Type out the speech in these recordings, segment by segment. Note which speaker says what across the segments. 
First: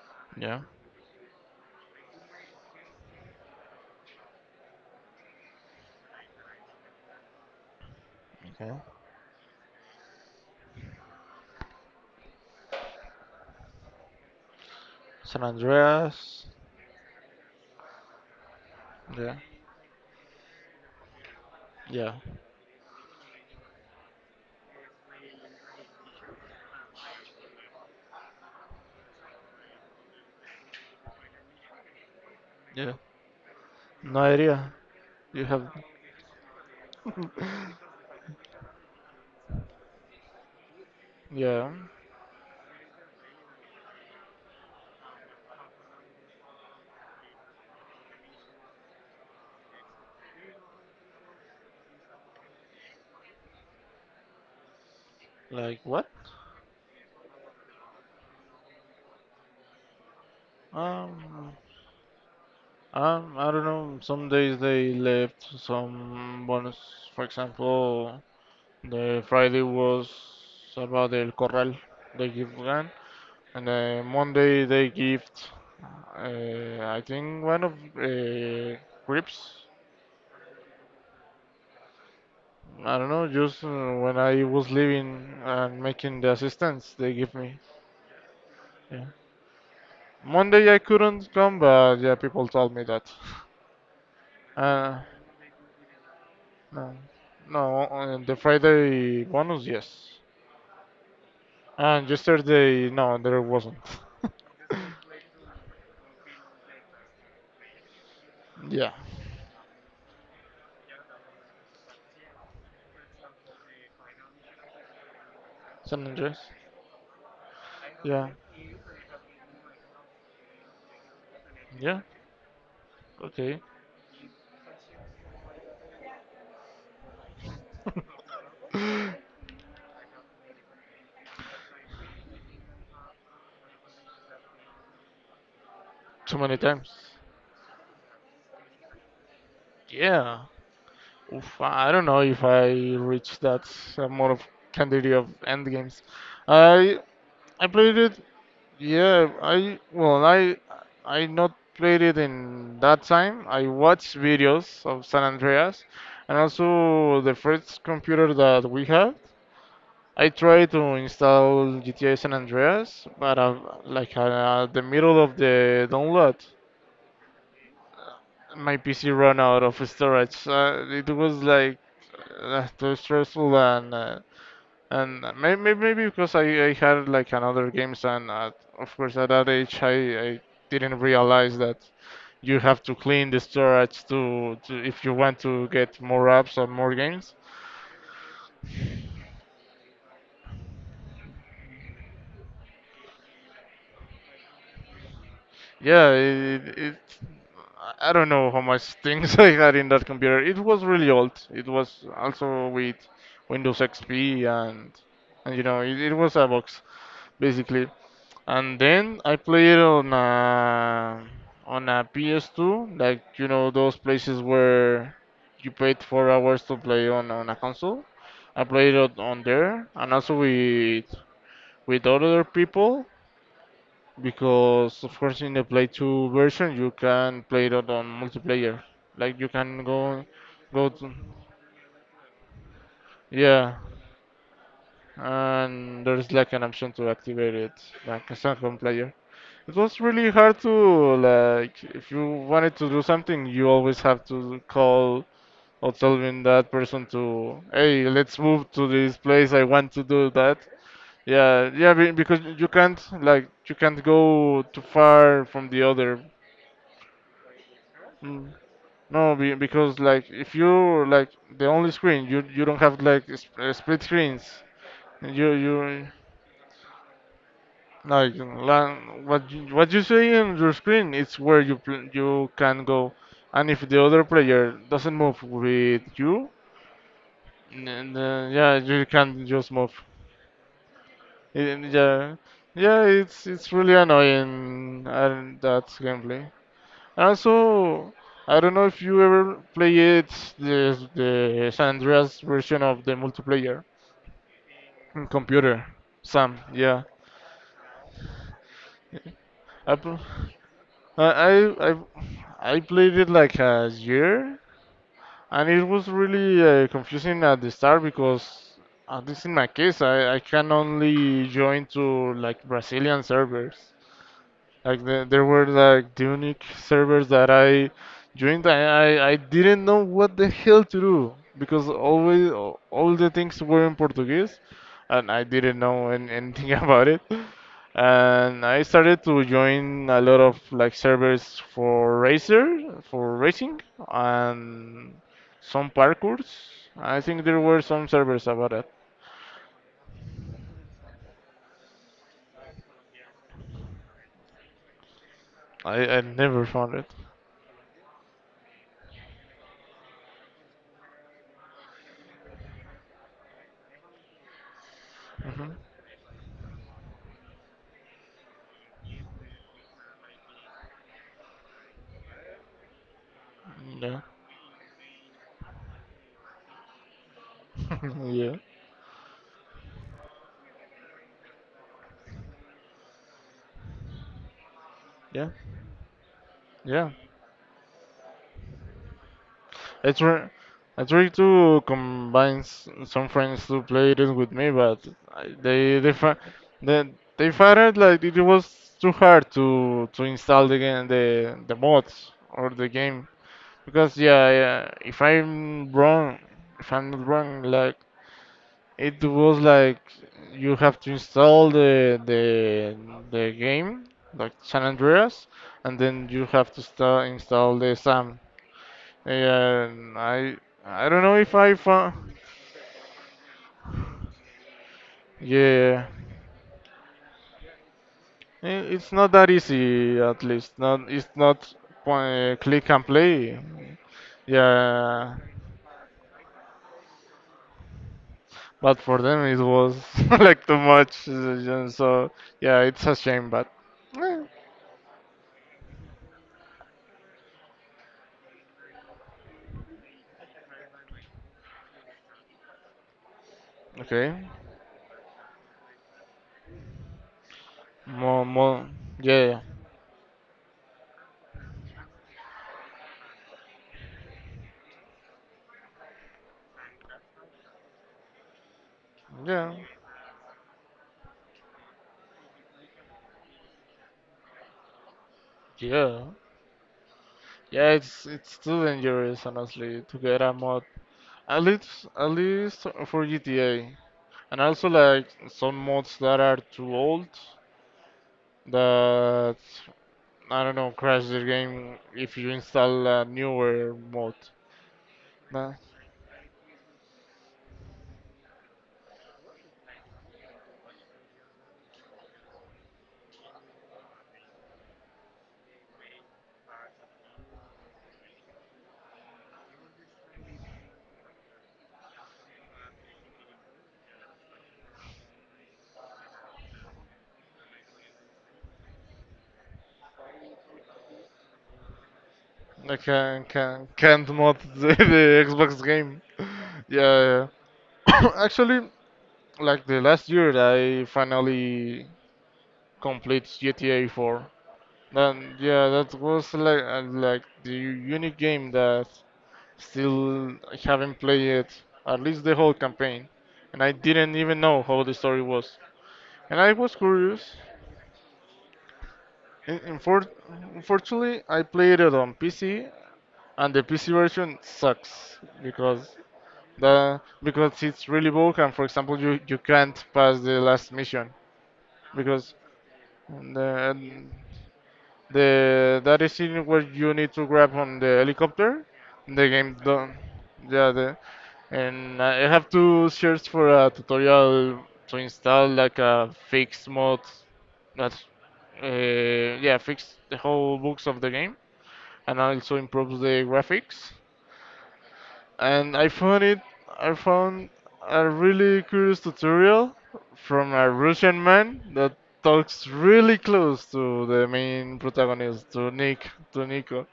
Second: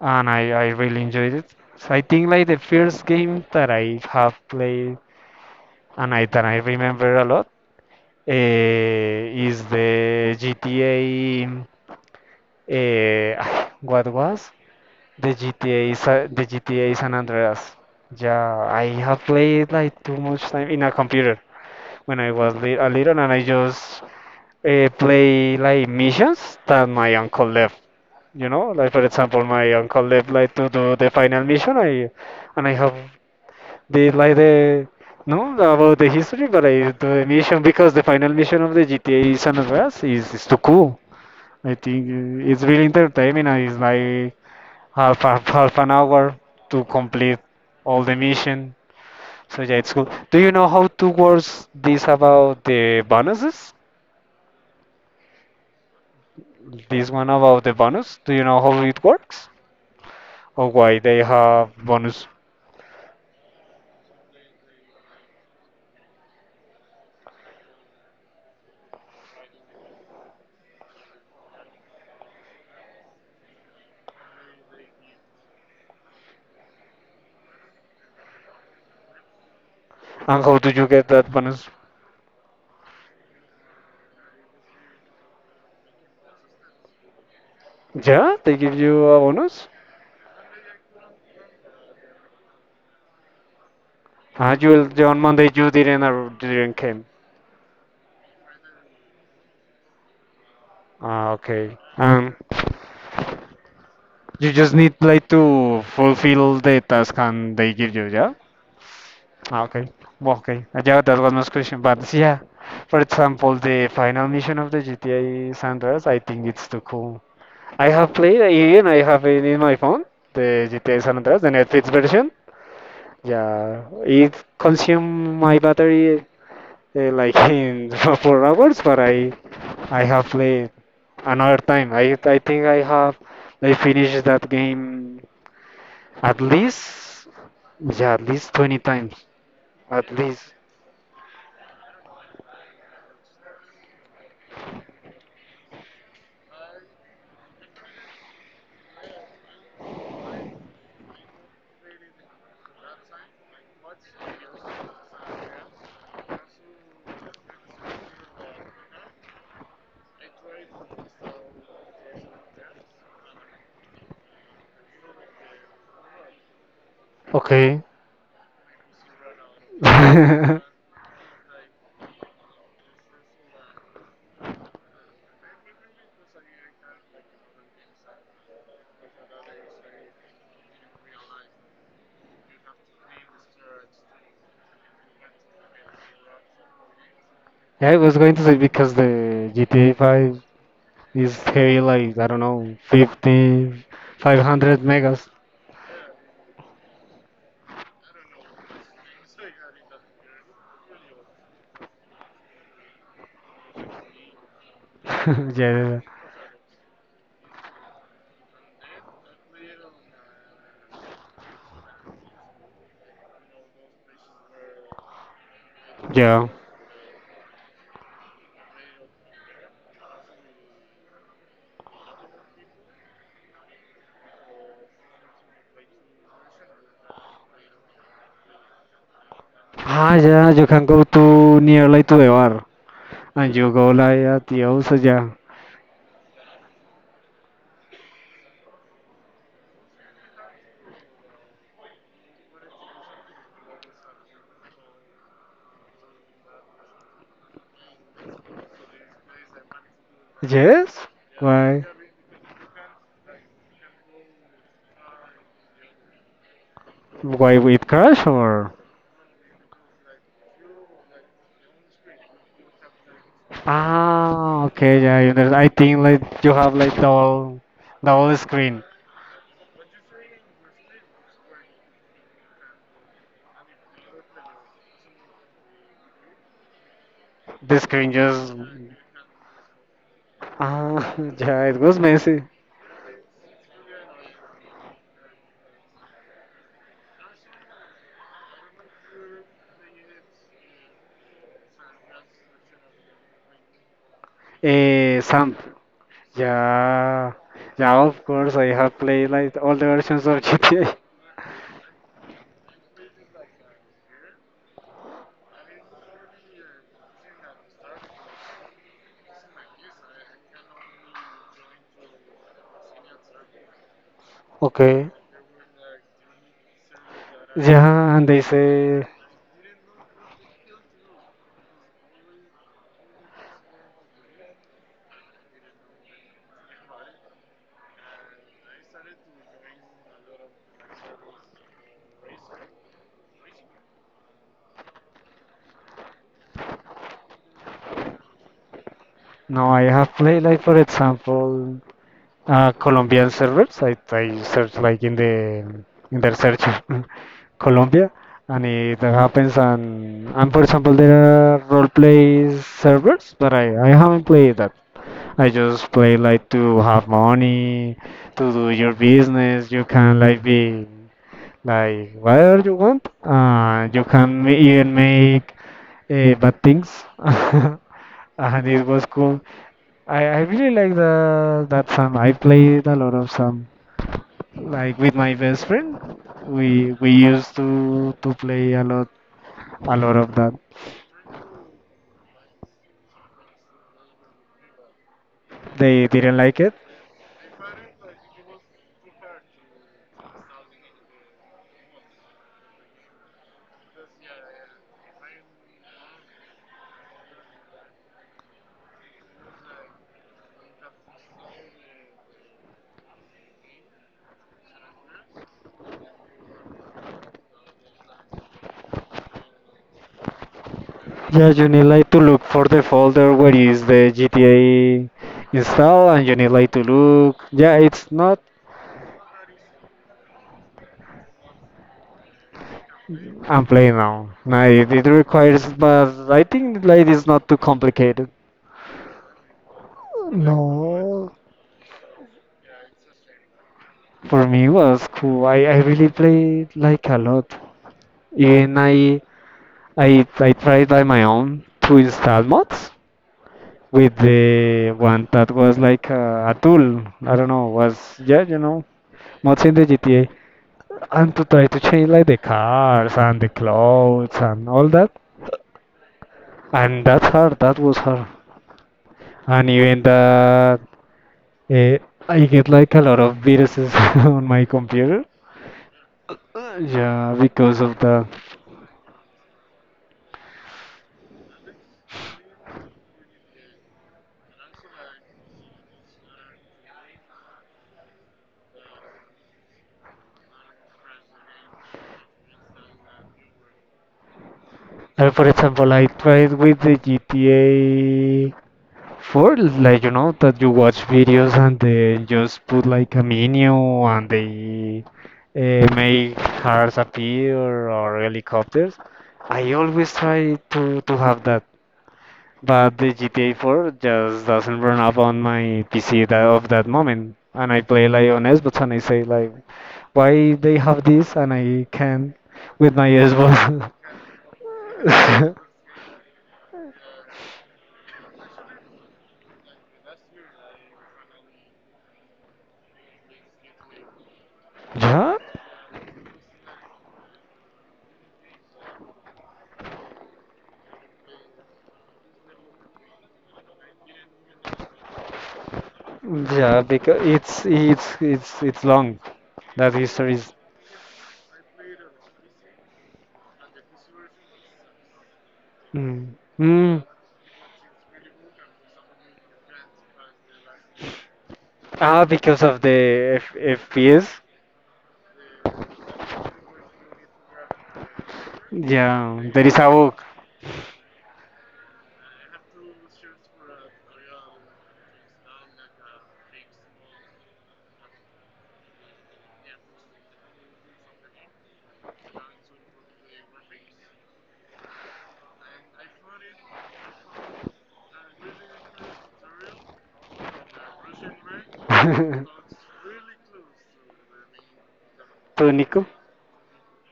Speaker 1: and I,
Speaker 2: Yeah.
Speaker 1: I really enjoyed it. So I think like the first game that I have played and I that I remember a lot
Speaker 2: Okay.
Speaker 1: is the GTA. What was the
Speaker 2: San
Speaker 1: GTA? The
Speaker 2: Andreas.
Speaker 1: GTA San Andreas. Yeah, I have
Speaker 2: Yeah,
Speaker 1: played like too much time in a computer
Speaker 2: yeah,
Speaker 1: when I was a little, and I just play like missions that my uncle left. You know, like for example, my uncle left like to do the final mission. I and I
Speaker 2: yeah.
Speaker 1: have they
Speaker 2: No
Speaker 1: like
Speaker 2: idea.
Speaker 1: the
Speaker 2: You
Speaker 1: no
Speaker 2: have,
Speaker 1: about the history, but I do the mission because the final mission of the GTA San Andreas is too cool.
Speaker 2: yeah.
Speaker 1: I think it's really entertaining, and it's like half an hour to complete all the mission. So yeah, it's cool. Do you know how to works this about the bonuses?
Speaker 2: Like what?
Speaker 1: This one about the bonus. Do you know how it works or why they
Speaker 2: Um,
Speaker 1: have bonus
Speaker 2: I don't know, some days they left some bonus. For example, the Friday was about El Corral. They give one, and then Monday they give. I think one of crips.
Speaker 1: and how do you get that bonus?
Speaker 2: I don't know, just when I was leaving and making the assistance, they give me.
Speaker 1: Yeah, they give you
Speaker 2: Yeah.
Speaker 1: a bonus.
Speaker 2: Monday I couldn't come, but yeah, people told me that.
Speaker 1: Ah, you
Speaker 2: Uh,
Speaker 1: will on Monday. You didn't. Didn't
Speaker 2: no,
Speaker 1: came.
Speaker 2: no, on the Friday bonus, yes.
Speaker 1: Ah, okay.
Speaker 2: And yesterday, no, there wasn't.
Speaker 1: You just need like to fulfill the task and they give you. Yeah.
Speaker 2: yeah,
Speaker 1: Ah, okay. Well, okay. Yeah, that was my question. But yeah, for example, the final mission of the GTA San
Speaker 2: San
Speaker 1: Andreas, I
Speaker 2: Andres.
Speaker 1: think it's too cool. I have
Speaker 2: Yeah,
Speaker 1: played it and I have it in my phone. The GTA San Andreas, the Netflix
Speaker 2: yeah,
Speaker 1: version.
Speaker 2: okay.
Speaker 1: Yeah, it consumed my battery like in 4 hours, but I have played another time. I think I finished that game
Speaker 2: Too
Speaker 1: at
Speaker 2: many times.
Speaker 1: least, yeah, at least 20 times at
Speaker 2: Yeah.
Speaker 1: least.
Speaker 2: Oof, I don't know if I reached that amount of quantity of end games. I I played it. Yeah, I well, I not played it in that time. I watched videos of San Andreas, and also the first computer that we had. I tried to install GTA San Andreas, but like the middle of the download,
Speaker 1: Okay.
Speaker 2: my PC ran out of storage.
Speaker 1: yeah,
Speaker 2: It was like too stressful and and maybe because I had like another games, and of course at that age I didn't realize that you have to clean the storage to if you want to get more apps or more games.
Speaker 1: I was going to say because the GTA 5 is heavy like I don't know 50 500 megas.
Speaker 2: Yeah, it. I don't know how much things I had in that computer. It was really old. It was also with Windows XP, and you know it,
Speaker 1: yeah.
Speaker 2: it was a box basically. And then I play it on a PS2, like you know those places where you paid four
Speaker 1: Yeah.
Speaker 2: hours to play on a console. I played it on there, and also with other people, because of course in the Play 2 version you can play it on multiplayer. Like you can
Speaker 1: Ah,
Speaker 2: go
Speaker 1: yeah, you can
Speaker 2: go
Speaker 1: go
Speaker 2: to
Speaker 1: to nearly to the bar and you
Speaker 2: yeah,
Speaker 1: go like at the house, yeah.
Speaker 2: and there's like an option to activate it like a second player. It was really hard to, like if you wanted to do something, you always have to call or telling that person to, hey, let's move to this place. I want to do that.
Speaker 1: Yes?
Speaker 2: Yeah,
Speaker 1: Why?
Speaker 2: yeah, because you can't like you can't go too far from the other.
Speaker 1: Why with crash
Speaker 2: Mm.
Speaker 1: or?
Speaker 2: No, because like if you like the only screen, you don't have like split screens.
Speaker 1: Ah, okay, yeah,
Speaker 2: You
Speaker 1: I think
Speaker 2: you
Speaker 1: like you have like double,
Speaker 2: Like
Speaker 1: double screen.
Speaker 2: la- what you, what you see on your screen is where you can go, and if the other player doesn't move with you,
Speaker 1: The screen
Speaker 2: then,
Speaker 1: just
Speaker 2: yeah, you can just move.
Speaker 1: yeah, it was
Speaker 2: Yeah,
Speaker 1: messy.
Speaker 2: yeah, it's really annoying and that gameplay. Also, I don't know if you ever played the the San Andreas version of the multiplayer on
Speaker 1: Sam,
Speaker 2: computer. Sam, yeah,
Speaker 1: yeah, yeah, of course I have played like all the
Speaker 2: I pl-
Speaker 1: versions of GTA.
Speaker 2: I I I I played it like a year. And it was really confusing at the start because, at least in my case, I can only join to like Brazilian servers. Like
Speaker 1: Okay.
Speaker 2: there were like Dunic servers that I
Speaker 1: Yeah, and they
Speaker 2: joined. I,
Speaker 1: say
Speaker 2: I I didn't know what the hell to do, because always all the things were in Portuguese, and I didn't know anything about it. And I started to join a lot of like servers for racer for racing and some parkours. I think there were some servers about it.
Speaker 1: no, I have played like for example. Colombian servers. I search like in the
Speaker 2: I
Speaker 1: in the search
Speaker 2: never found it.
Speaker 1: Colombia, and it happens. And for example, there are role play servers, but I haven't played that. I
Speaker 2: Hmm.
Speaker 1: just play like to have money, to do your business. You can like be like whatever you want. You
Speaker 2: Yeah.
Speaker 1: can even make bad things.
Speaker 2: yeah.
Speaker 1: And it was cool. I really like the that song. I played a lot of Sam. Like with my
Speaker 2: Yeah.
Speaker 1: best friend, we
Speaker 2: Yeah.
Speaker 1: we used to play a lot a
Speaker 2: I
Speaker 1: lot of
Speaker 2: try,
Speaker 1: that.
Speaker 2: I try to combine some friends to play it with me, but I- they
Speaker 1: They
Speaker 2: they fi-
Speaker 1: didn't like it.
Speaker 2: they found it like it was too hard to install the game, the mods or the game. Because yeah, if I'm wrong, if I'm not wrong, like it was like you have to install the the game like San Andreas, and then you have to sta install the SAM. Yeah, I I don't know
Speaker 1: Yeah,
Speaker 2: if
Speaker 1: you
Speaker 2: I
Speaker 1: need like to
Speaker 2: found.
Speaker 1: look for the folder where is the GTA
Speaker 2: Yeah,
Speaker 1: install, and you need like to look. Yeah, it's not.
Speaker 2: it's not that easy. At least not it's not click and play.
Speaker 1: I'm playing now. No, it
Speaker 2: Yeah,
Speaker 1: requires, but I think like it's not too complicated.
Speaker 2: but for them it was like too much.
Speaker 1: No.
Speaker 2: Yeah, so yeah, it's a shame. But eh,
Speaker 1: For me it was cool. I really played like a lot. Even I tried by my own to install mods with
Speaker 2: okay,
Speaker 1: the one that was like a tool. I don't know, was yeah,
Speaker 2: more. Yeah,
Speaker 1: mods in the GTA, and to try to change like the cars and the clothes and all that. And that's her. That was her. And
Speaker 2: yeah,
Speaker 1: even that, uh, I get like a lot of viruses on my computer.
Speaker 2: yeah.
Speaker 1: Yeah, because
Speaker 2: Yeah,
Speaker 1: of the.
Speaker 2: it's too dangerous, honestly, to get a mod. At least for GTA. And also like some mods that are too old that, I don't know, crash the game if you install a newer mod.
Speaker 1: For
Speaker 2: Nah,
Speaker 1: example, I tried with the GTA for like you know that you watch videos and they just put like a menu and they make cars appear or helicopters. I always try to have that, but the GTA 4 just doesn't run up on my PC that of that moment. And I play like on Xbox and I say like, why they have this and I can
Speaker 2: I
Speaker 1: with my Xbox.
Speaker 2: can't mod the Xbox game. yeah, yeah. Actually, like the last year I finally complete GTA 4.
Speaker 1: Yeah,
Speaker 2: Then yeah, that was like the unique game that still I haven't played it, at least the whole campaign, and I didn't even know how the story was. And I
Speaker 1: yeah,
Speaker 2: was
Speaker 1: because
Speaker 2: curious.
Speaker 1: it's long.
Speaker 2: In-
Speaker 1: That
Speaker 2: infor-
Speaker 1: history is.
Speaker 2: Unfortunately, I played it on PC, and the PC version sucks because
Speaker 1: Mm. Mm.
Speaker 2: the because it's really broken. For example, you can't pass the last mission
Speaker 1: Ah,
Speaker 2: because
Speaker 1: because of the F
Speaker 2: the
Speaker 1: FPS.
Speaker 2: the that is in where you need to grab on the helicopter.
Speaker 1: Yeah,
Speaker 2: The
Speaker 1: there
Speaker 2: game
Speaker 1: is a
Speaker 2: don't.
Speaker 1: book.
Speaker 2: Yeah, the. And I have to search for a tutorial to install like a fix mod that, uh, yeah, fix the whole books of the game, and also improves the graphics, and I found it. I found a really curious tutorial from a Russian man that talks really close to the main protagonist,
Speaker 1: To
Speaker 2: to
Speaker 1: Nico.
Speaker 2: Nick, to Nico.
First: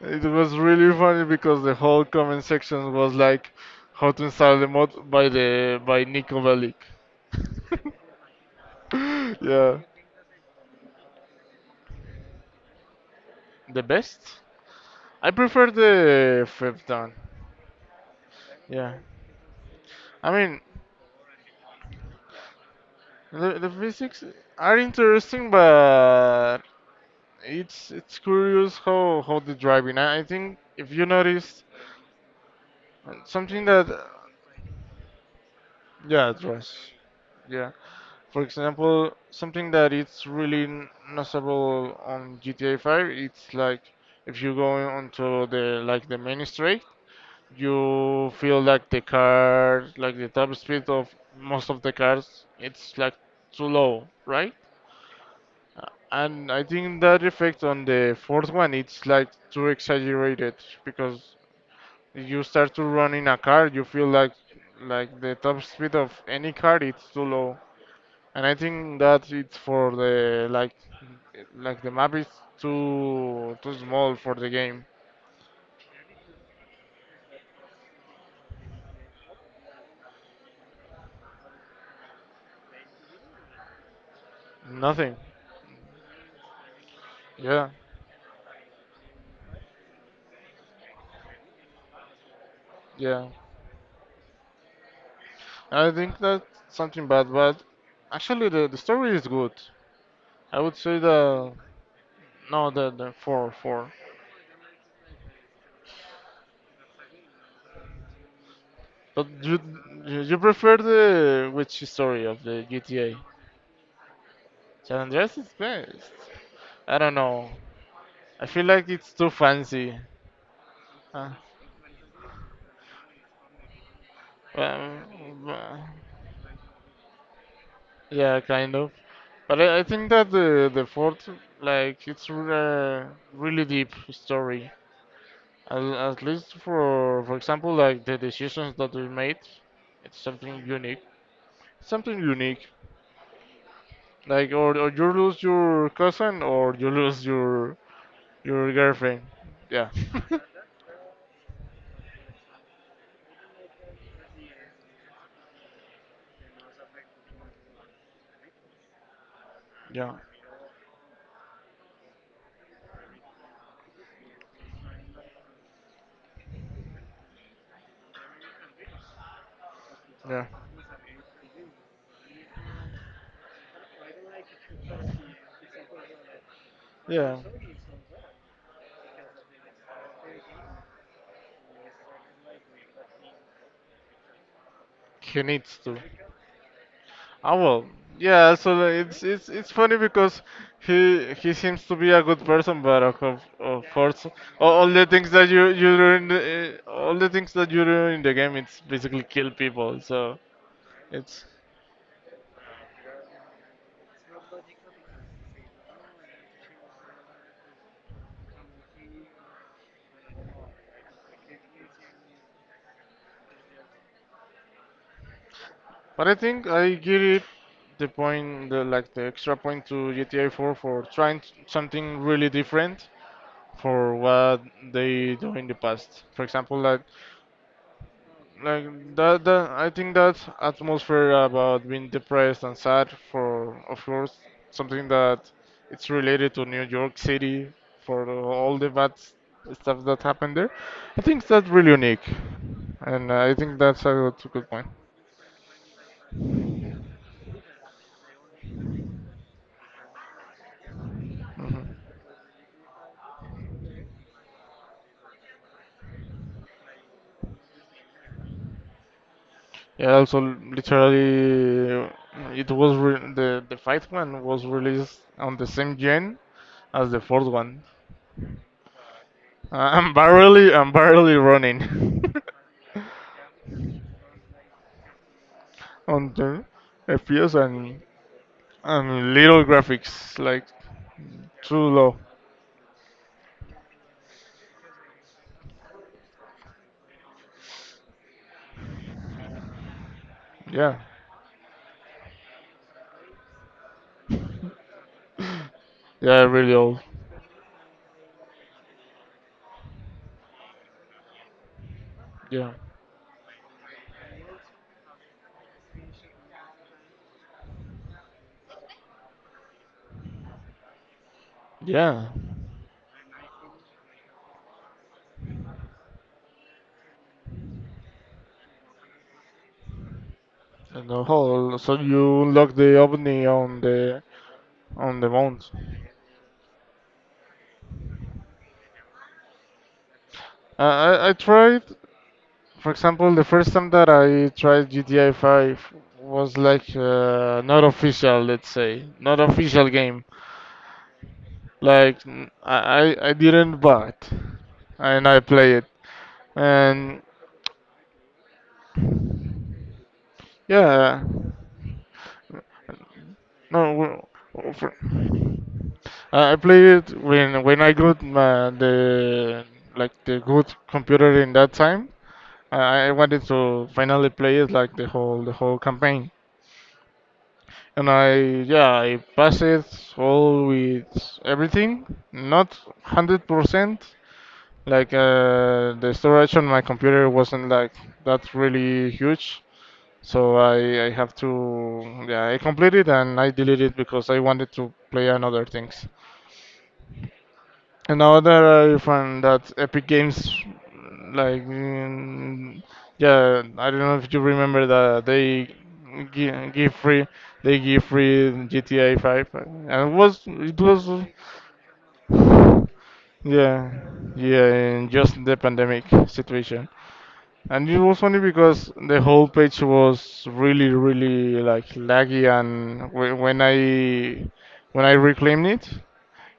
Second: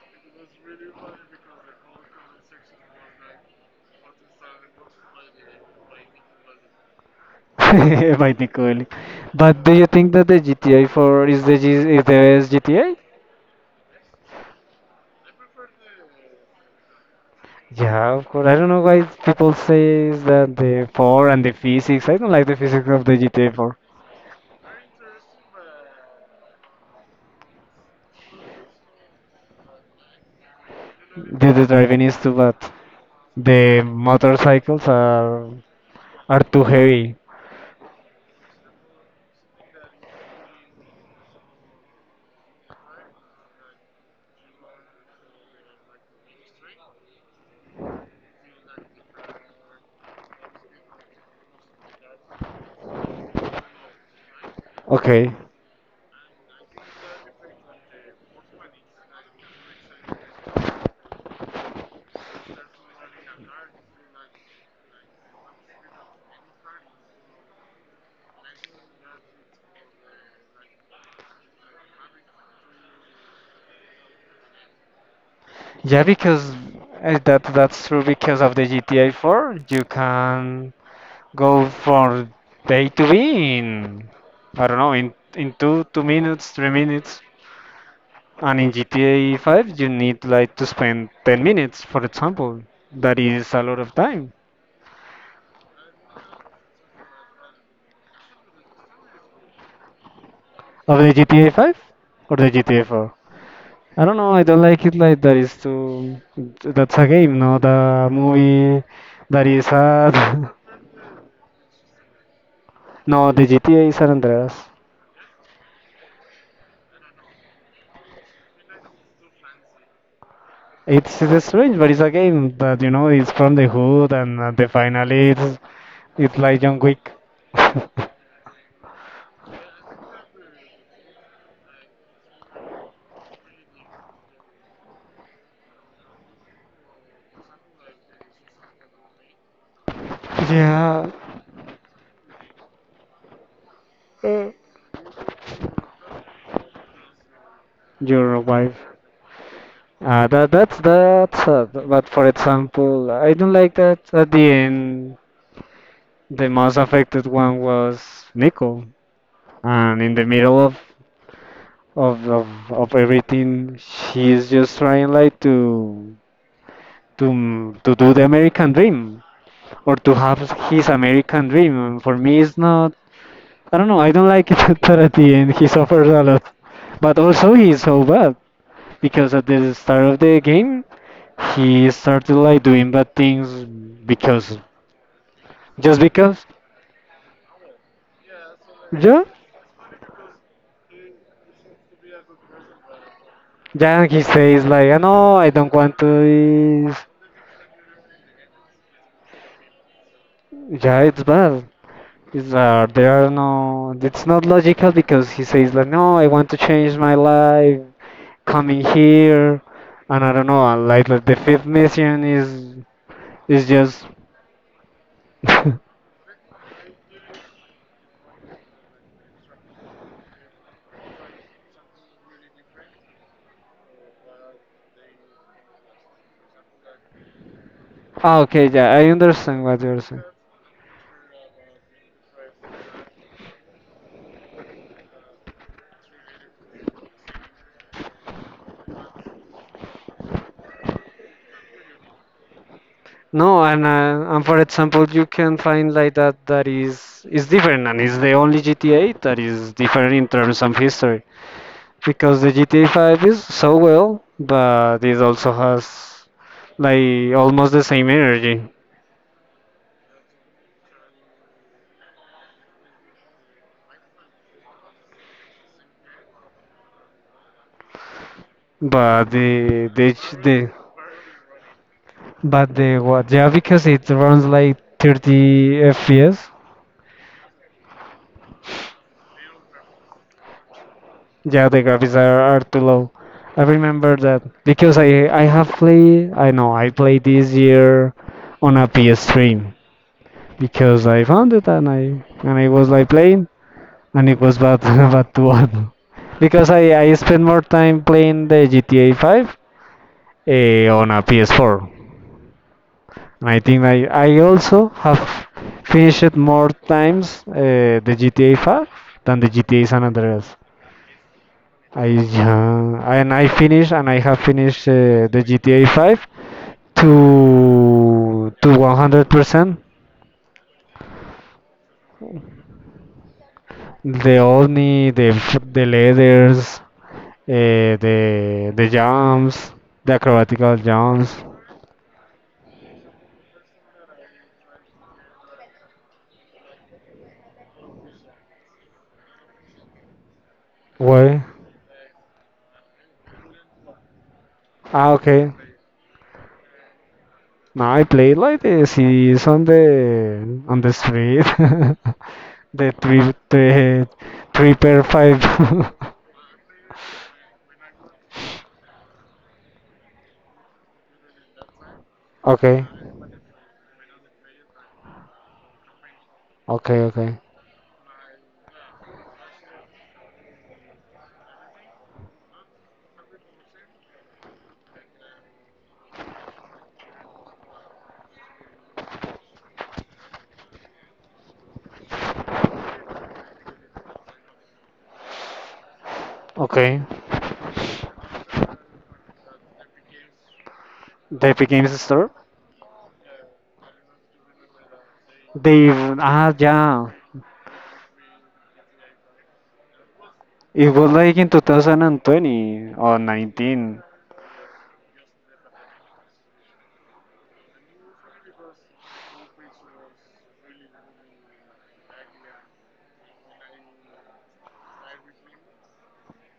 Speaker 2: It was really funny because the whole comment section was like, "How to install the mod by Nico Bellic."
Speaker 1: By Nico Bellic. But do
Speaker 2: yeah,
Speaker 1: you think that the GTA 4 is the G is the best GTA?
Speaker 2: the best. I prefer the fifth one.
Speaker 1: Yeah, of course. I don't know
Speaker 2: Yeah,
Speaker 1: why people say
Speaker 2: I
Speaker 1: that
Speaker 2: mean,
Speaker 1: the 4 and the physics. I don't like the physics of the GTA
Speaker 2: the
Speaker 1: 4.
Speaker 2: physics are interesting, but it's curious how the driving. I think if you
Speaker 1: The,
Speaker 2: notice
Speaker 1: the driving is too bad.
Speaker 2: something
Speaker 1: The
Speaker 2: that
Speaker 1: motorcycles are
Speaker 2: yeah
Speaker 1: are too
Speaker 2: dress
Speaker 1: heavy.
Speaker 2: yeah. For example, something that it's really noticeable on GTA 5. It's like if you go onto the like the main straight, you feel like the car, like the top speed of most of the cars it's like too low, right?
Speaker 1: Okay.
Speaker 2: And I think that effect on the fourth one it's like too exaggerated, because you start to run in a car, you feel like the top speed of any car it's too low. And I think that it's for the like the map is too small for the game.
Speaker 1: Yeah, because that's true because of the GTA 4, you can go from A to B in I don't know in
Speaker 2: Nothing.
Speaker 1: in two minutes, 3 minutes.
Speaker 2: Yeah,
Speaker 1: And in GTA 5, you need like to spend 10 minutes, for example. That
Speaker 2: yeah.
Speaker 1: is a lot of time.
Speaker 2: I think that's something bad, but actually the story is good. I would
Speaker 1: Of
Speaker 2: say
Speaker 1: the GTA
Speaker 2: the
Speaker 1: 5 or the
Speaker 2: no
Speaker 1: GTA
Speaker 2: the
Speaker 1: 4?
Speaker 2: four.
Speaker 1: I don't know. I don't like it like that. Is too. That's a game, not a movie.
Speaker 2: But
Speaker 1: That
Speaker 2: you
Speaker 1: is a.
Speaker 2: you you prefer the which story of the GTA?
Speaker 1: No, the GTA San Andreas.
Speaker 2: San Andreas is best. I don't know. I feel like it's too fancy.
Speaker 1: It's,
Speaker 2: Uh,
Speaker 1: it's strange, but it's a game that you know it's from the hood, and at the finally
Speaker 2: um,
Speaker 1: it's
Speaker 2: uh,
Speaker 1: it's like John Wick.
Speaker 2: yeah, kind of. But I think that the fourth, like, it's really deep story. At least for example, like the decisions that we made, it's something unique.
Speaker 1: yeah,
Speaker 2: Something unique. Like,
Speaker 1: uh,
Speaker 2: or you lose your cousin, or you lose
Speaker 1: your
Speaker 2: your
Speaker 1: wife.
Speaker 2: girlfriend. Yeah,
Speaker 1: That that's that's sad. But for example, I don't like that. At the end, the most affected one was Nico, and
Speaker 2: yeah,
Speaker 1: in the middle of of everything, she is just trying like to do the American dream or to have
Speaker 2: yeah,
Speaker 1: his American dream. And for me, it's not. I don't know. I don't like it that at the end he suffers a lot, but
Speaker 2: yeah.
Speaker 1: also he's so bad because at the start of the game he started like doing bad things because
Speaker 2: He needs to.
Speaker 1: just because.
Speaker 2: Ah, well, yeah. So like, it's
Speaker 1: Yeah,
Speaker 2: it's funny because he seems to be a good person, but of
Speaker 1: yeah. He
Speaker 2: course,
Speaker 1: says
Speaker 2: all
Speaker 1: like, "I
Speaker 2: the things
Speaker 1: know
Speaker 2: that
Speaker 1: I
Speaker 2: you
Speaker 1: don't
Speaker 2: you
Speaker 1: want to."
Speaker 2: do in the,
Speaker 1: Is
Speaker 2: all the things that you do in the game, it's basically kill people. So
Speaker 1: yeah, it's
Speaker 2: it's.
Speaker 1: bad. It's there are no. It's not logical because he says like, "No, I want to change my life, coming here," and I don't know. Like the fifth mission is just.
Speaker 2: But I think I give it the point, the like the extra point to GTA 4 for trying something really different for what they do in the past. For example, like
Speaker 1: Okay, yeah, I
Speaker 2: Like that,
Speaker 1: understand
Speaker 2: that
Speaker 1: what
Speaker 2: I
Speaker 1: you're
Speaker 2: think
Speaker 1: saying.
Speaker 2: that atmosphere about being depressed and sad for, of course, something that it's related to New York City for all the bad stuff that happened there. I think that's really unique, and I
Speaker 1: No,
Speaker 2: think
Speaker 1: and
Speaker 2: that's a good,
Speaker 1: for
Speaker 2: good point.
Speaker 1: example, you can find like that is different, and it's the only GTA that is different in terms of history
Speaker 2: Hmm.
Speaker 1: because the GTA 5 is so well, but it also has like almost the same energy,
Speaker 2: Yeah, also literally, it was the fifth one was released on the same gen as the fourth one.
Speaker 1: but the
Speaker 2: I'm barely running.
Speaker 1: but the what, yeah, because it runs like 30
Speaker 2: on
Speaker 1: FPS.
Speaker 2: the FPS and little graphics like
Speaker 1: Yeah, the
Speaker 2: too low.
Speaker 1: graphics are too low. I remember that because I have played I know I played this year on a PS3
Speaker 2: Yeah,
Speaker 1: because I found it, and I was like playing, and it was bad bad too bad
Speaker 2: yeah,
Speaker 1: because
Speaker 2: really
Speaker 1: I
Speaker 2: old.
Speaker 1: I spent more time playing the GTA 5 on a PS4,
Speaker 2: Yeah,
Speaker 1: and I think I also have finished more times the GTA 5 than the GTA San Andreas. I
Speaker 2: yeah.
Speaker 1: yeah, and I finished, and I have finished the GTA 5 to 100%.
Speaker 2: And the whole, so you unlock the ovni
Speaker 1: The only
Speaker 2: on the mount.
Speaker 1: the leathers, the jumps, the acrobatical
Speaker 2: I
Speaker 1: jumps.
Speaker 2: tried, for example, the first time that I tried GTA 5 was like not official, let's say, not official game.
Speaker 1: Why?
Speaker 2: Like I didn't buy it, and I
Speaker 1: Okay.
Speaker 2: play it, and
Speaker 1: No, I played like this. It's on the
Speaker 2: yeah.
Speaker 1: street. the three
Speaker 2: No,
Speaker 1: the
Speaker 2: well,
Speaker 1: three
Speaker 2: for,
Speaker 1: per five.
Speaker 2: I played it when I got my, the like the good computer in that time.
Speaker 1: okay,
Speaker 2: I wanted to finally play it like the whole campaign,
Speaker 1: okay, okay,
Speaker 2: and I yeah I passed it all with everything, not 100%. Like the storage on my computer wasn't like that really huge, so I have to, yeah, I completed and I deleted because I wanted to play another things.
Speaker 1: okay.
Speaker 2: And now that I found that Epic Games,
Speaker 1: The
Speaker 2: like,
Speaker 1: Epic Games Store?
Speaker 2: yeah, I don't know if you remember that
Speaker 1: They
Speaker 2: gi- give
Speaker 1: yeah,
Speaker 2: free, they give free GTA 5, and
Speaker 1: it was like in 2020 or
Speaker 2: yeah,
Speaker 1: 19.
Speaker 2: yeah, in just the pandemic situation. And it was funny because the whole page was really, really like laggy, and when I reclaimed it,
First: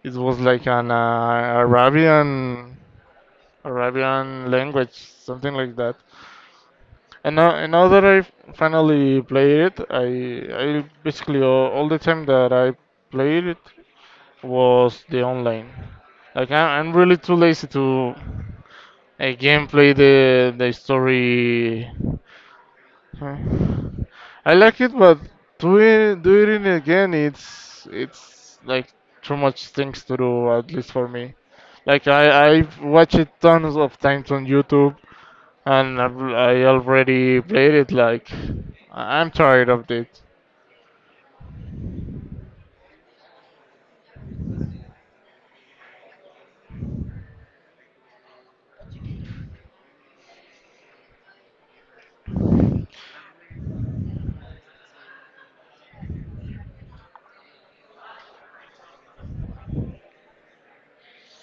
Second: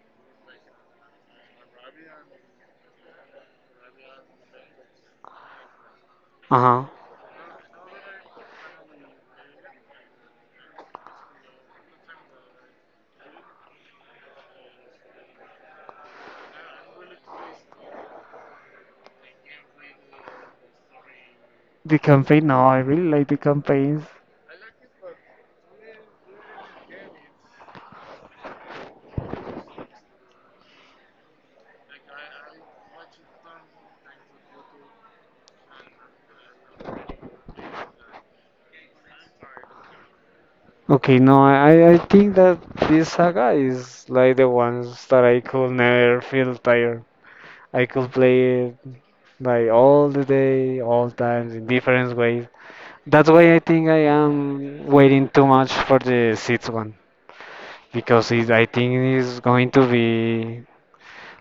Speaker 2: it was like an Arabian language, something like that.
Speaker 1: Uh-huh.
Speaker 2: And now, that I finally played it, I basically all the time that I played it was the online. Like I'm really too lazy to again play the story.
Speaker 1: The campaign, no, I really like
Speaker 2: Huh.
Speaker 1: the campaigns.
Speaker 2: I like it, but doing it again, it's like too much things to do, at least for me. Like I watch it tons of times on YouTube, and I already played it. Like I'm tired of it,
Speaker 1: Okay, no, I think that this saga is like the ones that I could never feel tired. I could play it like all the day, all times in different ways. That's why I think I am waiting too much for the sixth one because I think it's going to be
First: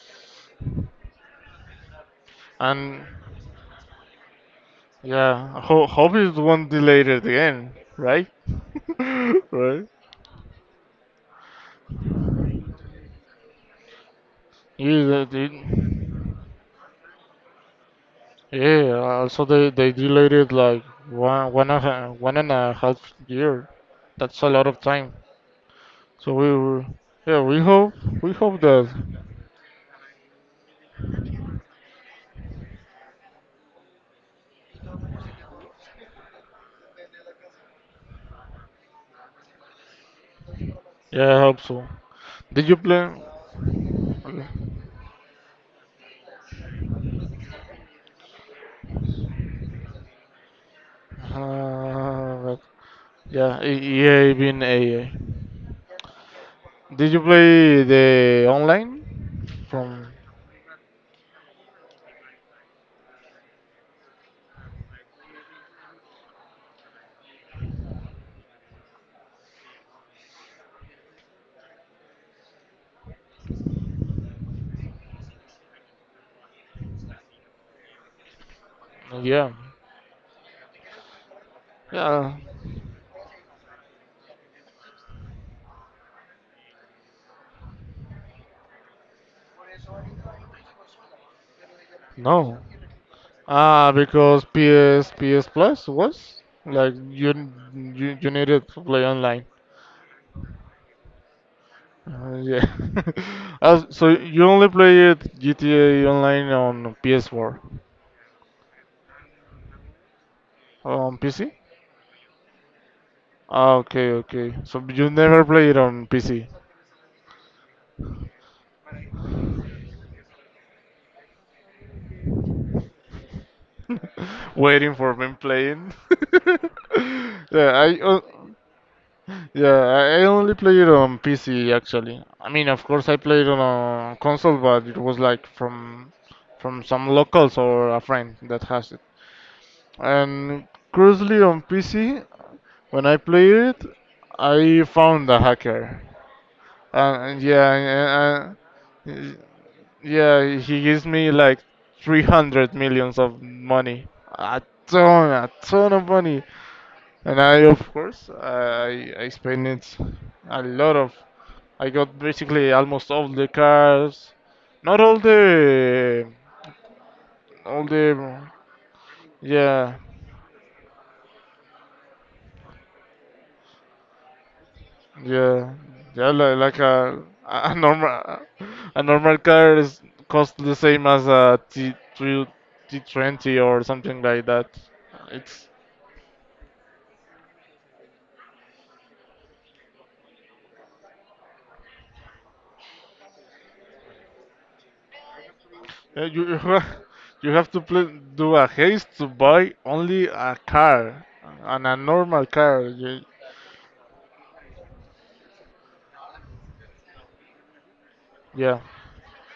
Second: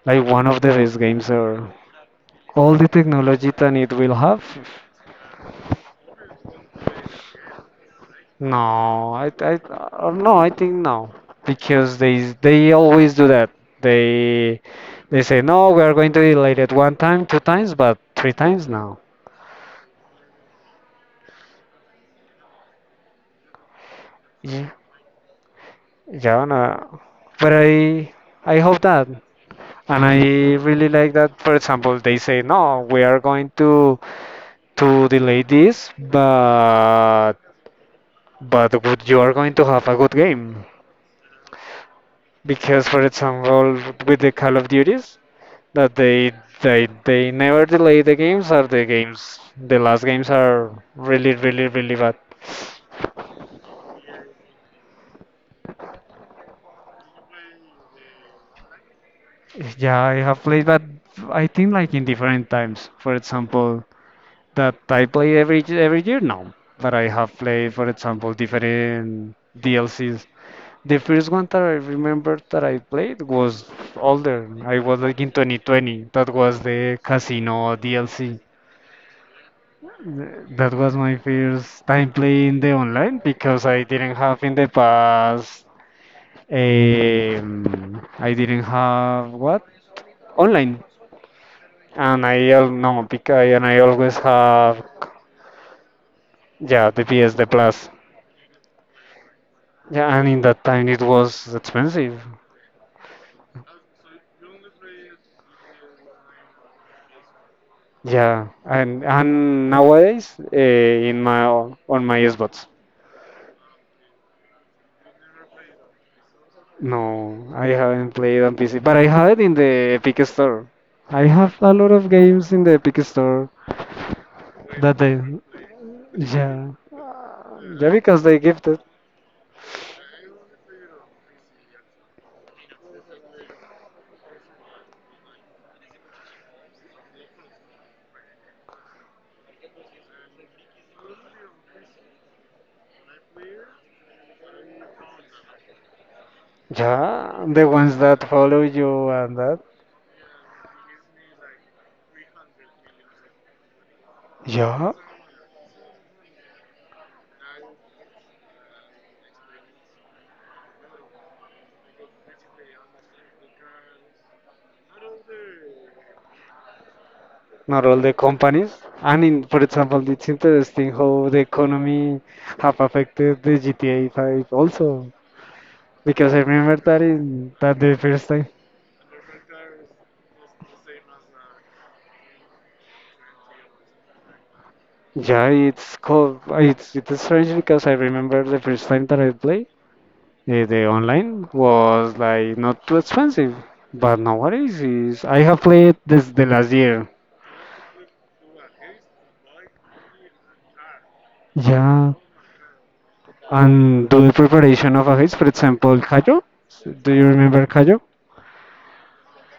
Speaker 1: like one of the best games ever. All the
Speaker 2: and
Speaker 1: technology that it will have.
Speaker 2: yeah, hope it won't delay it again, right?
Speaker 1: No, i, I
Speaker 2: Right?
Speaker 1: no, I think no, because they always do that. they
Speaker 2: Yeah,
Speaker 1: they
Speaker 2: that
Speaker 1: say no, we are
Speaker 2: it.
Speaker 1: going to delay it one time, two times, but three times
Speaker 2: Yeah,
Speaker 1: now.
Speaker 2: also they delayed it like one and a half year. That's a lot
Speaker 1: Yeah,
Speaker 2: of time. So
Speaker 1: yeah, no.
Speaker 2: yeah,
Speaker 1: But
Speaker 2: we hope
Speaker 1: i
Speaker 2: we
Speaker 1: i
Speaker 2: hope
Speaker 1: hope
Speaker 2: that.
Speaker 1: that, and I really like that. For example, they say no, we are going to delay this, but you are going to have a good game
Speaker 2: Yeah, I hope so. Did you
Speaker 1: because for
Speaker 2: play?
Speaker 1: example with the call of duties that they never delay the games or the last games are really really really bad.
Speaker 2: Uh, but- yeah, EA been AA. Did you play the online
Speaker 1: Yeah,
Speaker 2: from?
Speaker 1: I have played but I think like in different times. For example, that I play every year now, but I have played for example different DLCs. The first one that I remember that I played was older. I was like in 2020. That was the Casino DLC.
Speaker 2: Yeah,
Speaker 1: That was my first time
Speaker 2: yeah.
Speaker 1: playing the online because I didn't have in the past. I didn't have what online, and I
Speaker 2: No.
Speaker 1: al- no because and I
Speaker 2: Ah,
Speaker 1: always
Speaker 2: because P
Speaker 1: have
Speaker 2: S P S Plus was
Speaker 1: yeah
Speaker 2: like
Speaker 1: the PS the
Speaker 2: you
Speaker 1: Plus.
Speaker 2: you you needed to play online.
Speaker 1: Yeah, and in that time it was expensive.
Speaker 2: Yeah. So you only play it GTA Online on PS4,
Speaker 1: Yeah, and nowadays
Speaker 2: on
Speaker 1: in
Speaker 2: PC?
Speaker 1: my Xbox.
Speaker 2: Ah, okay, okay. So you never play it on PC.
Speaker 1: No, I haven't played on PC, but I have it in the Epic Store. I have a lot of games in the Epic Store.
Speaker 2: Waiting
Speaker 1: That
Speaker 2: for
Speaker 1: they,
Speaker 2: me playing.
Speaker 1: yeah,
Speaker 2: Yeah,
Speaker 1: yeah,
Speaker 2: I
Speaker 1: because they give the,
Speaker 2: yeah, I only play it on PC actually. I mean, of course, I played on a console, but it was like from some locals or a friend that has it. And curiously, on PC, when I played it, I found a hacker.
Speaker 1: yeah, the
Speaker 2: Yeah,
Speaker 1: ones that
Speaker 2: and,
Speaker 1: follow you and that,
Speaker 2: yeah, he gives me like 300 millions of money.
Speaker 1: yeah,
Speaker 2: A ton of money. And I, of course, I spent it a lot of. I got basically almost all the cars. Not
Speaker 1: not
Speaker 2: all
Speaker 1: all the
Speaker 2: the,
Speaker 1: companies. And in, for
Speaker 2: yeah.
Speaker 1: example, it's interesting how the economy have affected the GTA 5 also,
Speaker 2: Yeah, yeah,
Speaker 1: because I
Speaker 2: like,
Speaker 1: remember
Speaker 2: like
Speaker 1: that
Speaker 2: a
Speaker 1: in
Speaker 2: a a
Speaker 1: that the first
Speaker 2: normal
Speaker 1: time.
Speaker 2: a normal car is cost the same as a T three T 20 or something like that.
Speaker 1: Yeah,
Speaker 2: It's
Speaker 1: it's cool. It's strange because I remember the first time that I played. The online was like not too expensive, but nowadays is I have played this the
Speaker 2: you you
Speaker 1: last
Speaker 2: ha-
Speaker 1: year.
Speaker 2: you have to pl do a haste to buy only a car and a
Speaker 1: Yeah,
Speaker 2: normal car. You,
Speaker 1: and do the preparation of a hit, for example, Kayo. Do you remember Kayo?
Speaker 2: yeah,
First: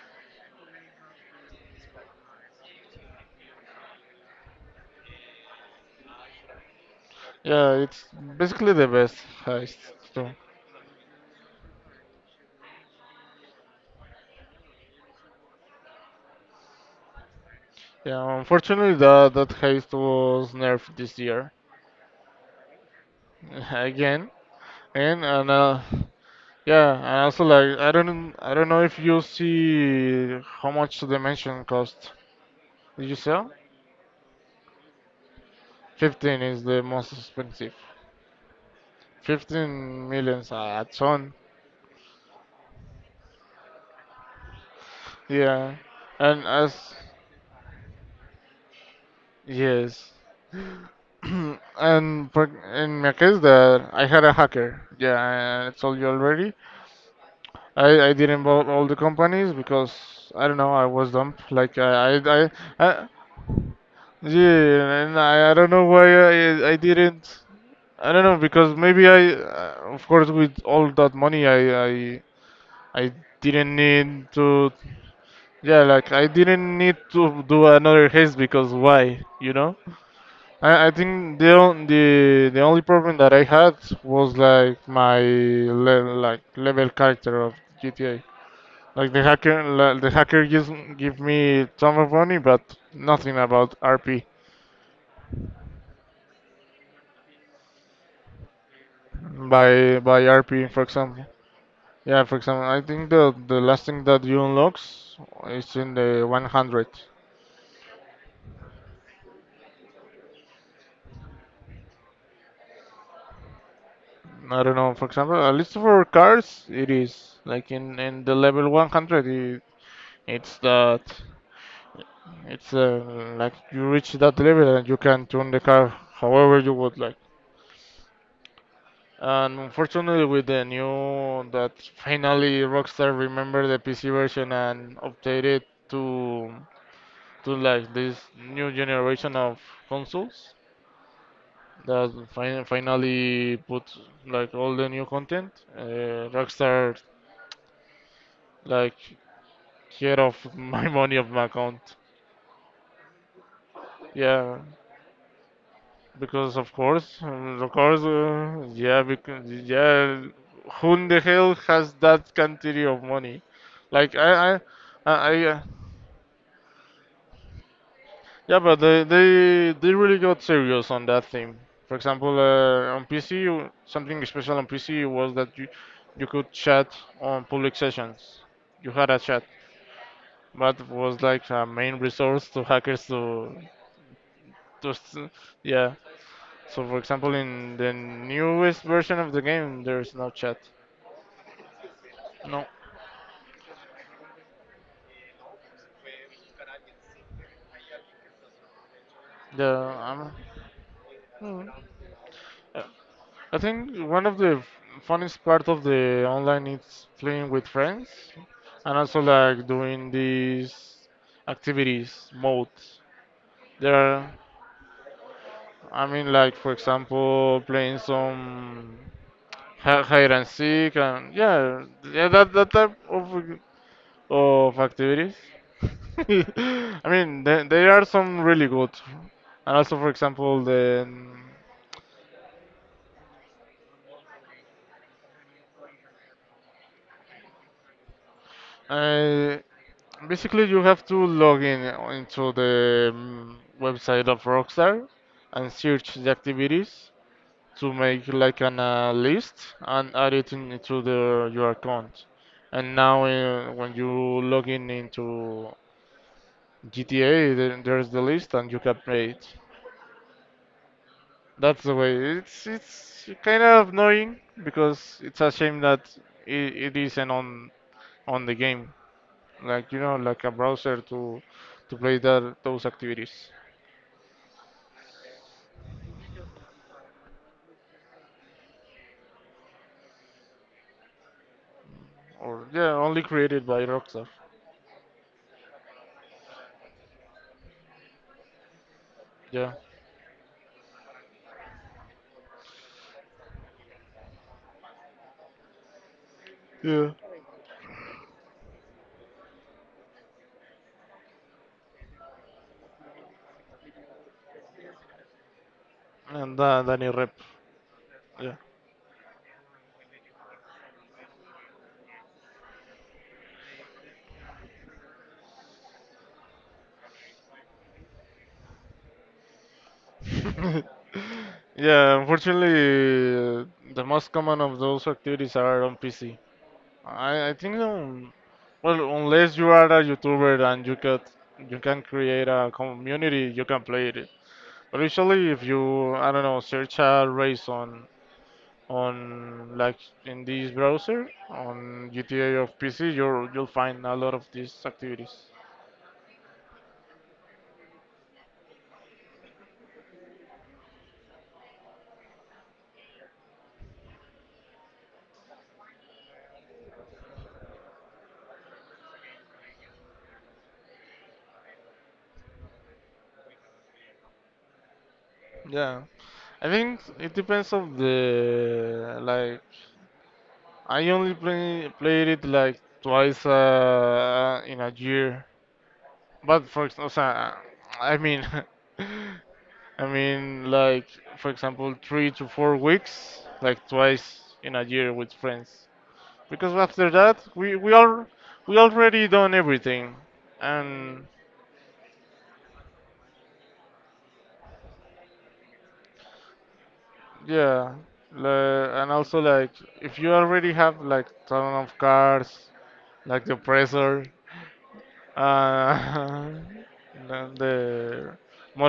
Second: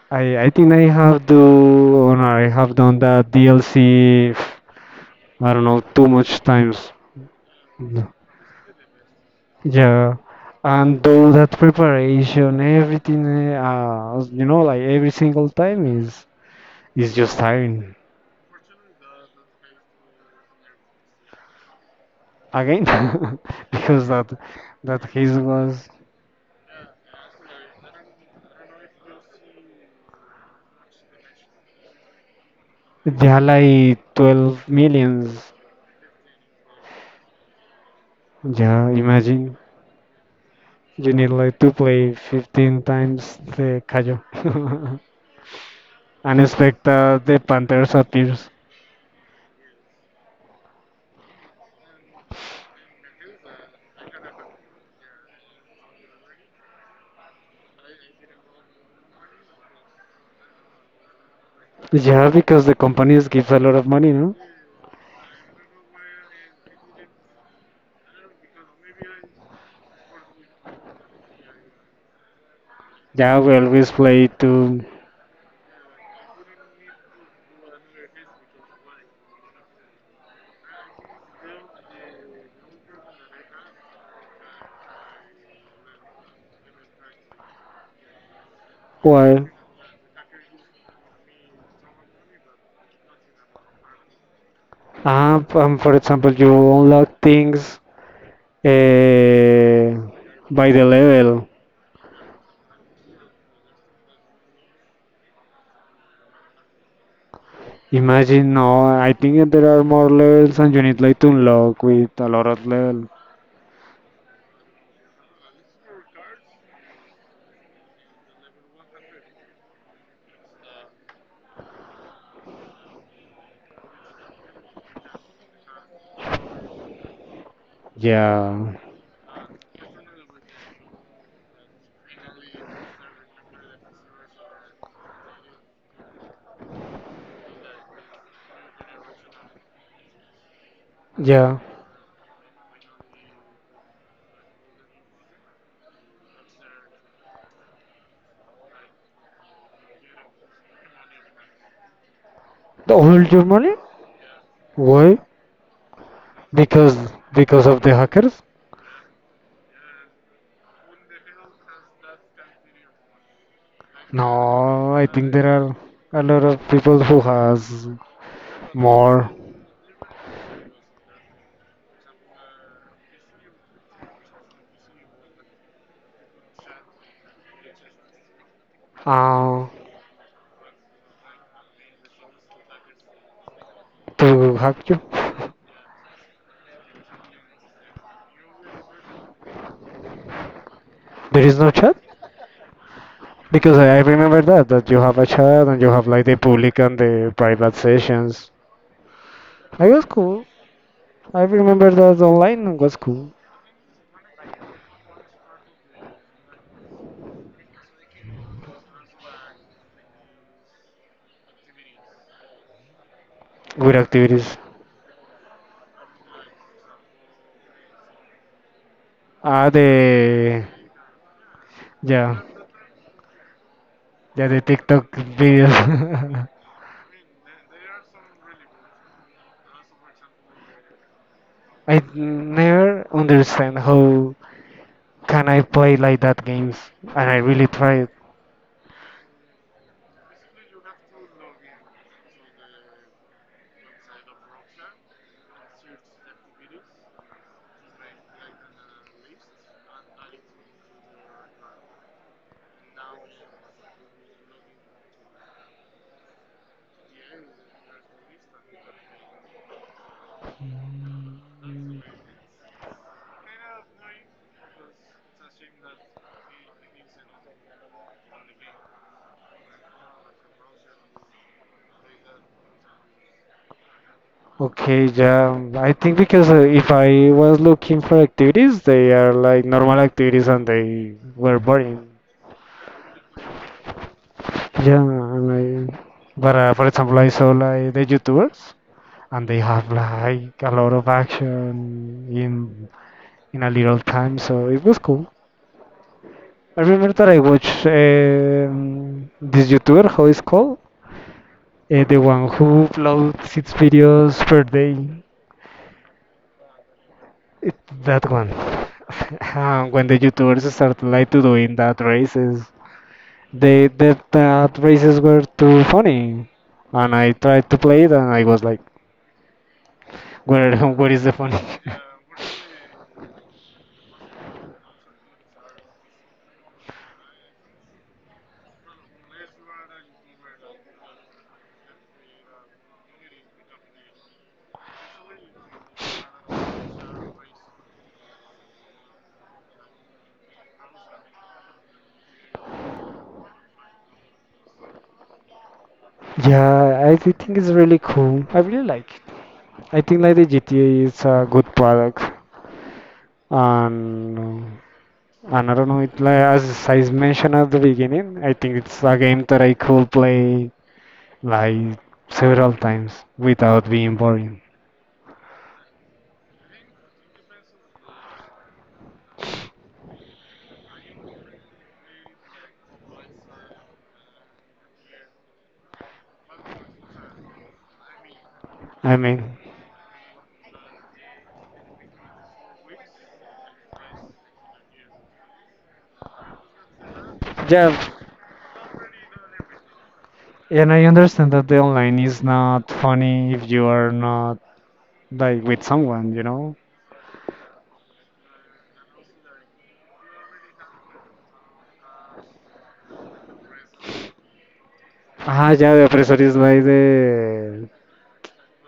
Speaker 1: I think I have do or no, I have done that DLC. I don't know too much times.
Speaker 2: yeah, it's
Speaker 1: No.
Speaker 2: basically the best heist
Speaker 1: Yeah,
Speaker 2: too.
Speaker 1: and do that preparation, everything. You know, like every single time is just tiring.
Speaker 2: Yeah, unfortunately that heist was nerfed this year,
Speaker 1: Again, because that
Speaker 2: again.
Speaker 1: that
Speaker 2: And
Speaker 1: his
Speaker 2: and.
Speaker 1: was
Speaker 2: Yeah, and also like I don't know if you see how much the mansion cost. Did you
Speaker 1: yeah
Speaker 2: sell?
Speaker 1: like 12 millions
Speaker 2: 15 is the most expensive.
Speaker 1: yeah imagine
Speaker 2: 15 millions a
Speaker 1: you need
Speaker 2: ton.
Speaker 1: like to play 15 times the Cayo
Speaker 2: Yeah.
Speaker 1: and
Speaker 2: And
Speaker 1: expect
Speaker 2: as
Speaker 1: that the Panthers appears
Speaker 2: yes. and for, in my case that I had a hacker. Yeah, I told you already. I didn't buy all the companies because I don't know, I was dumb. Like
Speaker 1: yeah because the
Speaker 2: I
Speaker 1: companies give a lot of money no
Speaker 2: yeah, and I don't know why I didn't. I don't know because maybe of course, with all that money, I
Speaker 1: yeah we
Speaker 2: didn't
Speaker 1: always
Speaker 2: need
Speaker 1: play
Speaker 2: to,
Speaker 1: to
Speaker 2: yeah, like I didn't need to do another haze because why, you know? I think the on- the the only problem that I had was like level character of GTA. Like the
Speaker 1: well
Speaker 2: hacker, like, the hacker give me some of money, but nothing about RP
Speaker 1: for example you unlock things uh,
Speaker 2: by RP,
Speaker 1: by
Speaker 2: for
Speaker 1: the
Speaker 2: example.
Speaker 1: level.
Speaker 2: Yeah, for example, I think the last thing that you unlocks is in the 100.
Speaker 1: Imagine, no, I think there are more levels and you need like to unlock with a lot of level.
Speaker 2: I don't know. For example, at least for cars, it is like in the level 100. It's that it's like you reach that level and you can tune the car however you would like.
Speaker 1: Yeah,
Speaker 2: And unfortunately, with the new that finally Rockstar remembered the PC version and updated to to like this new generation of consoles
Speaker 1: yeah.
Speaker 2: that finally put like all the new content. Rockstar like care of my money of my account.
Speaker 1: The whole Germany?
Speaker 2: Yeah,
Speaker 1: Why?
Speaker 2: because of
Speaker 1: Because
Speaker 2: course, um, of
Speaker 1: of the
Speaker 2: course,
Speaker 1: hackers?
Speaker 2: uh, yeah, because yeah, who in the hell has that quantity of money? Like I, I,
Speaker 1: No, I
Speaker 2: I,
Speaker 1: think there
Speaker 2: I,
Speaker 1: are a lot of people who has
Speaker 2: Yeah, but they
Speaker 1: more
Speaker 2: they they really got serious on that theme. For example, on PC, something special on PC was that you could chat on public sessions. You had a chat,
Speaker 1: uh,
Speaker 2: but it was like a main resource to hackers
Speaker 1: to hack
Speaker 2: to
Speaker 1: you.
Speaker 2: s- yeah. So for example, in the newest version of the game, there's no chat.
Speaker 1: There is no chat?
Speaker 2: No.
Speaker 1: Because I remember that you have a chat and you have like the public and the private sessions. I was
Speaker 2: the
Speaker 1: cool. I remember that online
Speaker 2: um,
Speaker 1: was cool.
Speaker 2: I think one of the funniest part of the online is playing with friends and also like doing these activities modes. There
Speaker 1: Good
Speaker 2: are,
Speaker 1: activities.
Speaker 2: I mean, like for example, playing some
Speaker 1: Ah,
Speaker 2: hide and
Speaker 1: the
Speaker 2: seek, and yeah, yeah,
Speaker 1: Yeah,
Speaker 2: that type of
Speaker 1: yeah, the
Speaker 2: of
Speaker 1: TikTok
Speaker 2: activities.
Speaker 1: videos.
Speaker 2: I mean, there are some really good, and also for example the.
Speaker 1: I never understand how can I play like that games, and I really tried.
Speaker 2: Basically, you have to log in into the website of Rockstar and search the activities to make like an list and add it into your account. And now, when you log in into GTA, then there's the list and you can play it. That's the way. It's kind of annoying because it's a shame that it isn't on the game, like a browser to play that those activities.
Speaker 1: Okay, yeah, I think because if I was looking for activities, they are like normal activities and they were boring.
Speaker 2: Or yeah, only created by Rockstar.
Speaker 1: Yeah, and I, but for example, I saw like the YouTubers and they
Speaker 2: Yeah,
Speaker 1: have like a lot of action in a little time, so it was cool. I
Speaker 2: yeah.
Speaker 1: remember that I watched this YouTuber, how it's called? The one who uploads six videos per day.
Speaker 2: and Danny Rep.
Speaker 1: It, that one.
Speaker 2: Yeah.
Speaker 1: When the YouTubers started like to doing that races, they that that races were too funny, and I tried to play it, and I was like, where where is the funny?
Speaker 2: Yeah, unfortunately, the most common of those activities are on PC. I think, well, unless you are a YouTuber and you can create a community, you can play it. But usually, if you I don't know, search a race on like in this browser on GTA of PC, you'll find a lot of these activities.
Speaker 1: Yeah, I think it's really cool. I really like it. I think like the GTA is a good product, and I don't know, it like as I mentioned at the beginning, I think it's a game that I could play like several times without being boring.
Speaker 2: Yeah, I think it depends of the like. I only played it like twice in a year. But for example, I mean,
Speaker 1: I mean,
Speaker 2: I mean like for example 3 to 4 weeks, like twice in a year with friends. Because after that we
Speaker 1: yeah,
Speaker 2: we all we already done everything,
Speaker 1: and I
Speaker 2: and
Speaker 1: understand that the online is not funny if you are not like with someone, you know.
Speaker 2: yeah, and also like if you already have like ton of cars like the oppressor,
Speaker 1: Ah, yeah, the oppressor
Speaker 2: uh,
Speaker 1: is like
Speaker 2: then the
Speaker 1: the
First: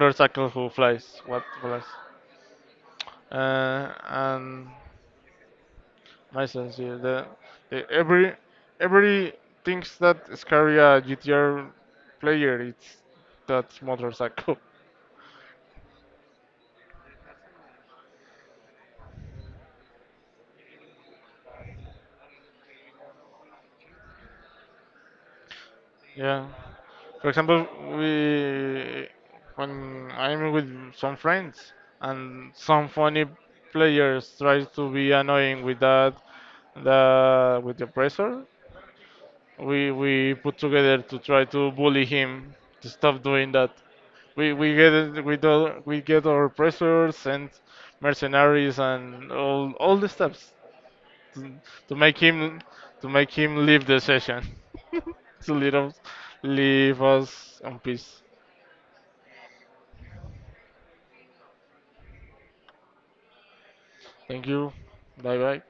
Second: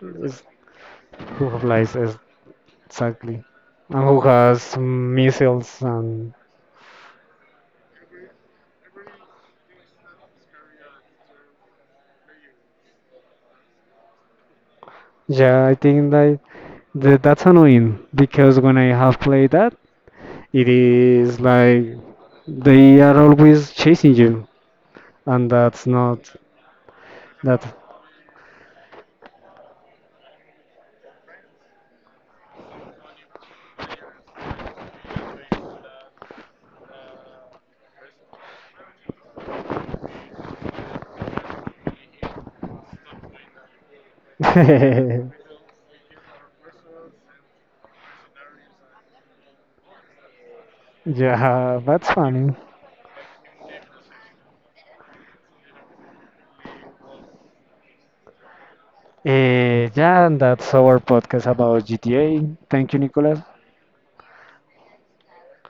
Speaker 1: is
Speaker 2: who flies, what
Speaker 1: who
Speaker 2: flies,
Speaker 1: applies exactly, and who
Speaker 2: and
Speaker 1: has missiles and
Speaker 2: my sense here, the every things that scary a GTR player, it's that motorcycle.
Speaker 1: yeah, I think like. That's annoying because when I have played that, it is like they are always chasing you, and that's not
Speaker 2: Yeah. For
Speaker 1: that.
Speaker 2: example, we when I'm with some friends and some funny players try to be annoying with that the with the oppressor, we put together to try to bully him to stop doing that. We we get we do, we get our pressures and mercenaries and all the steps to,
Speaker 1: Yeah,
Speaker 2: to
Speaker 1: that's
Speaker 2: make
Speaker 1: funny.
Speaker 2: him to make him leave the session to leave us in peace.
Speaker 1: Yeah, and that's our podcast about GTA. Thank you, Nicolas.
Speaker 2: Thank you. Bye bye.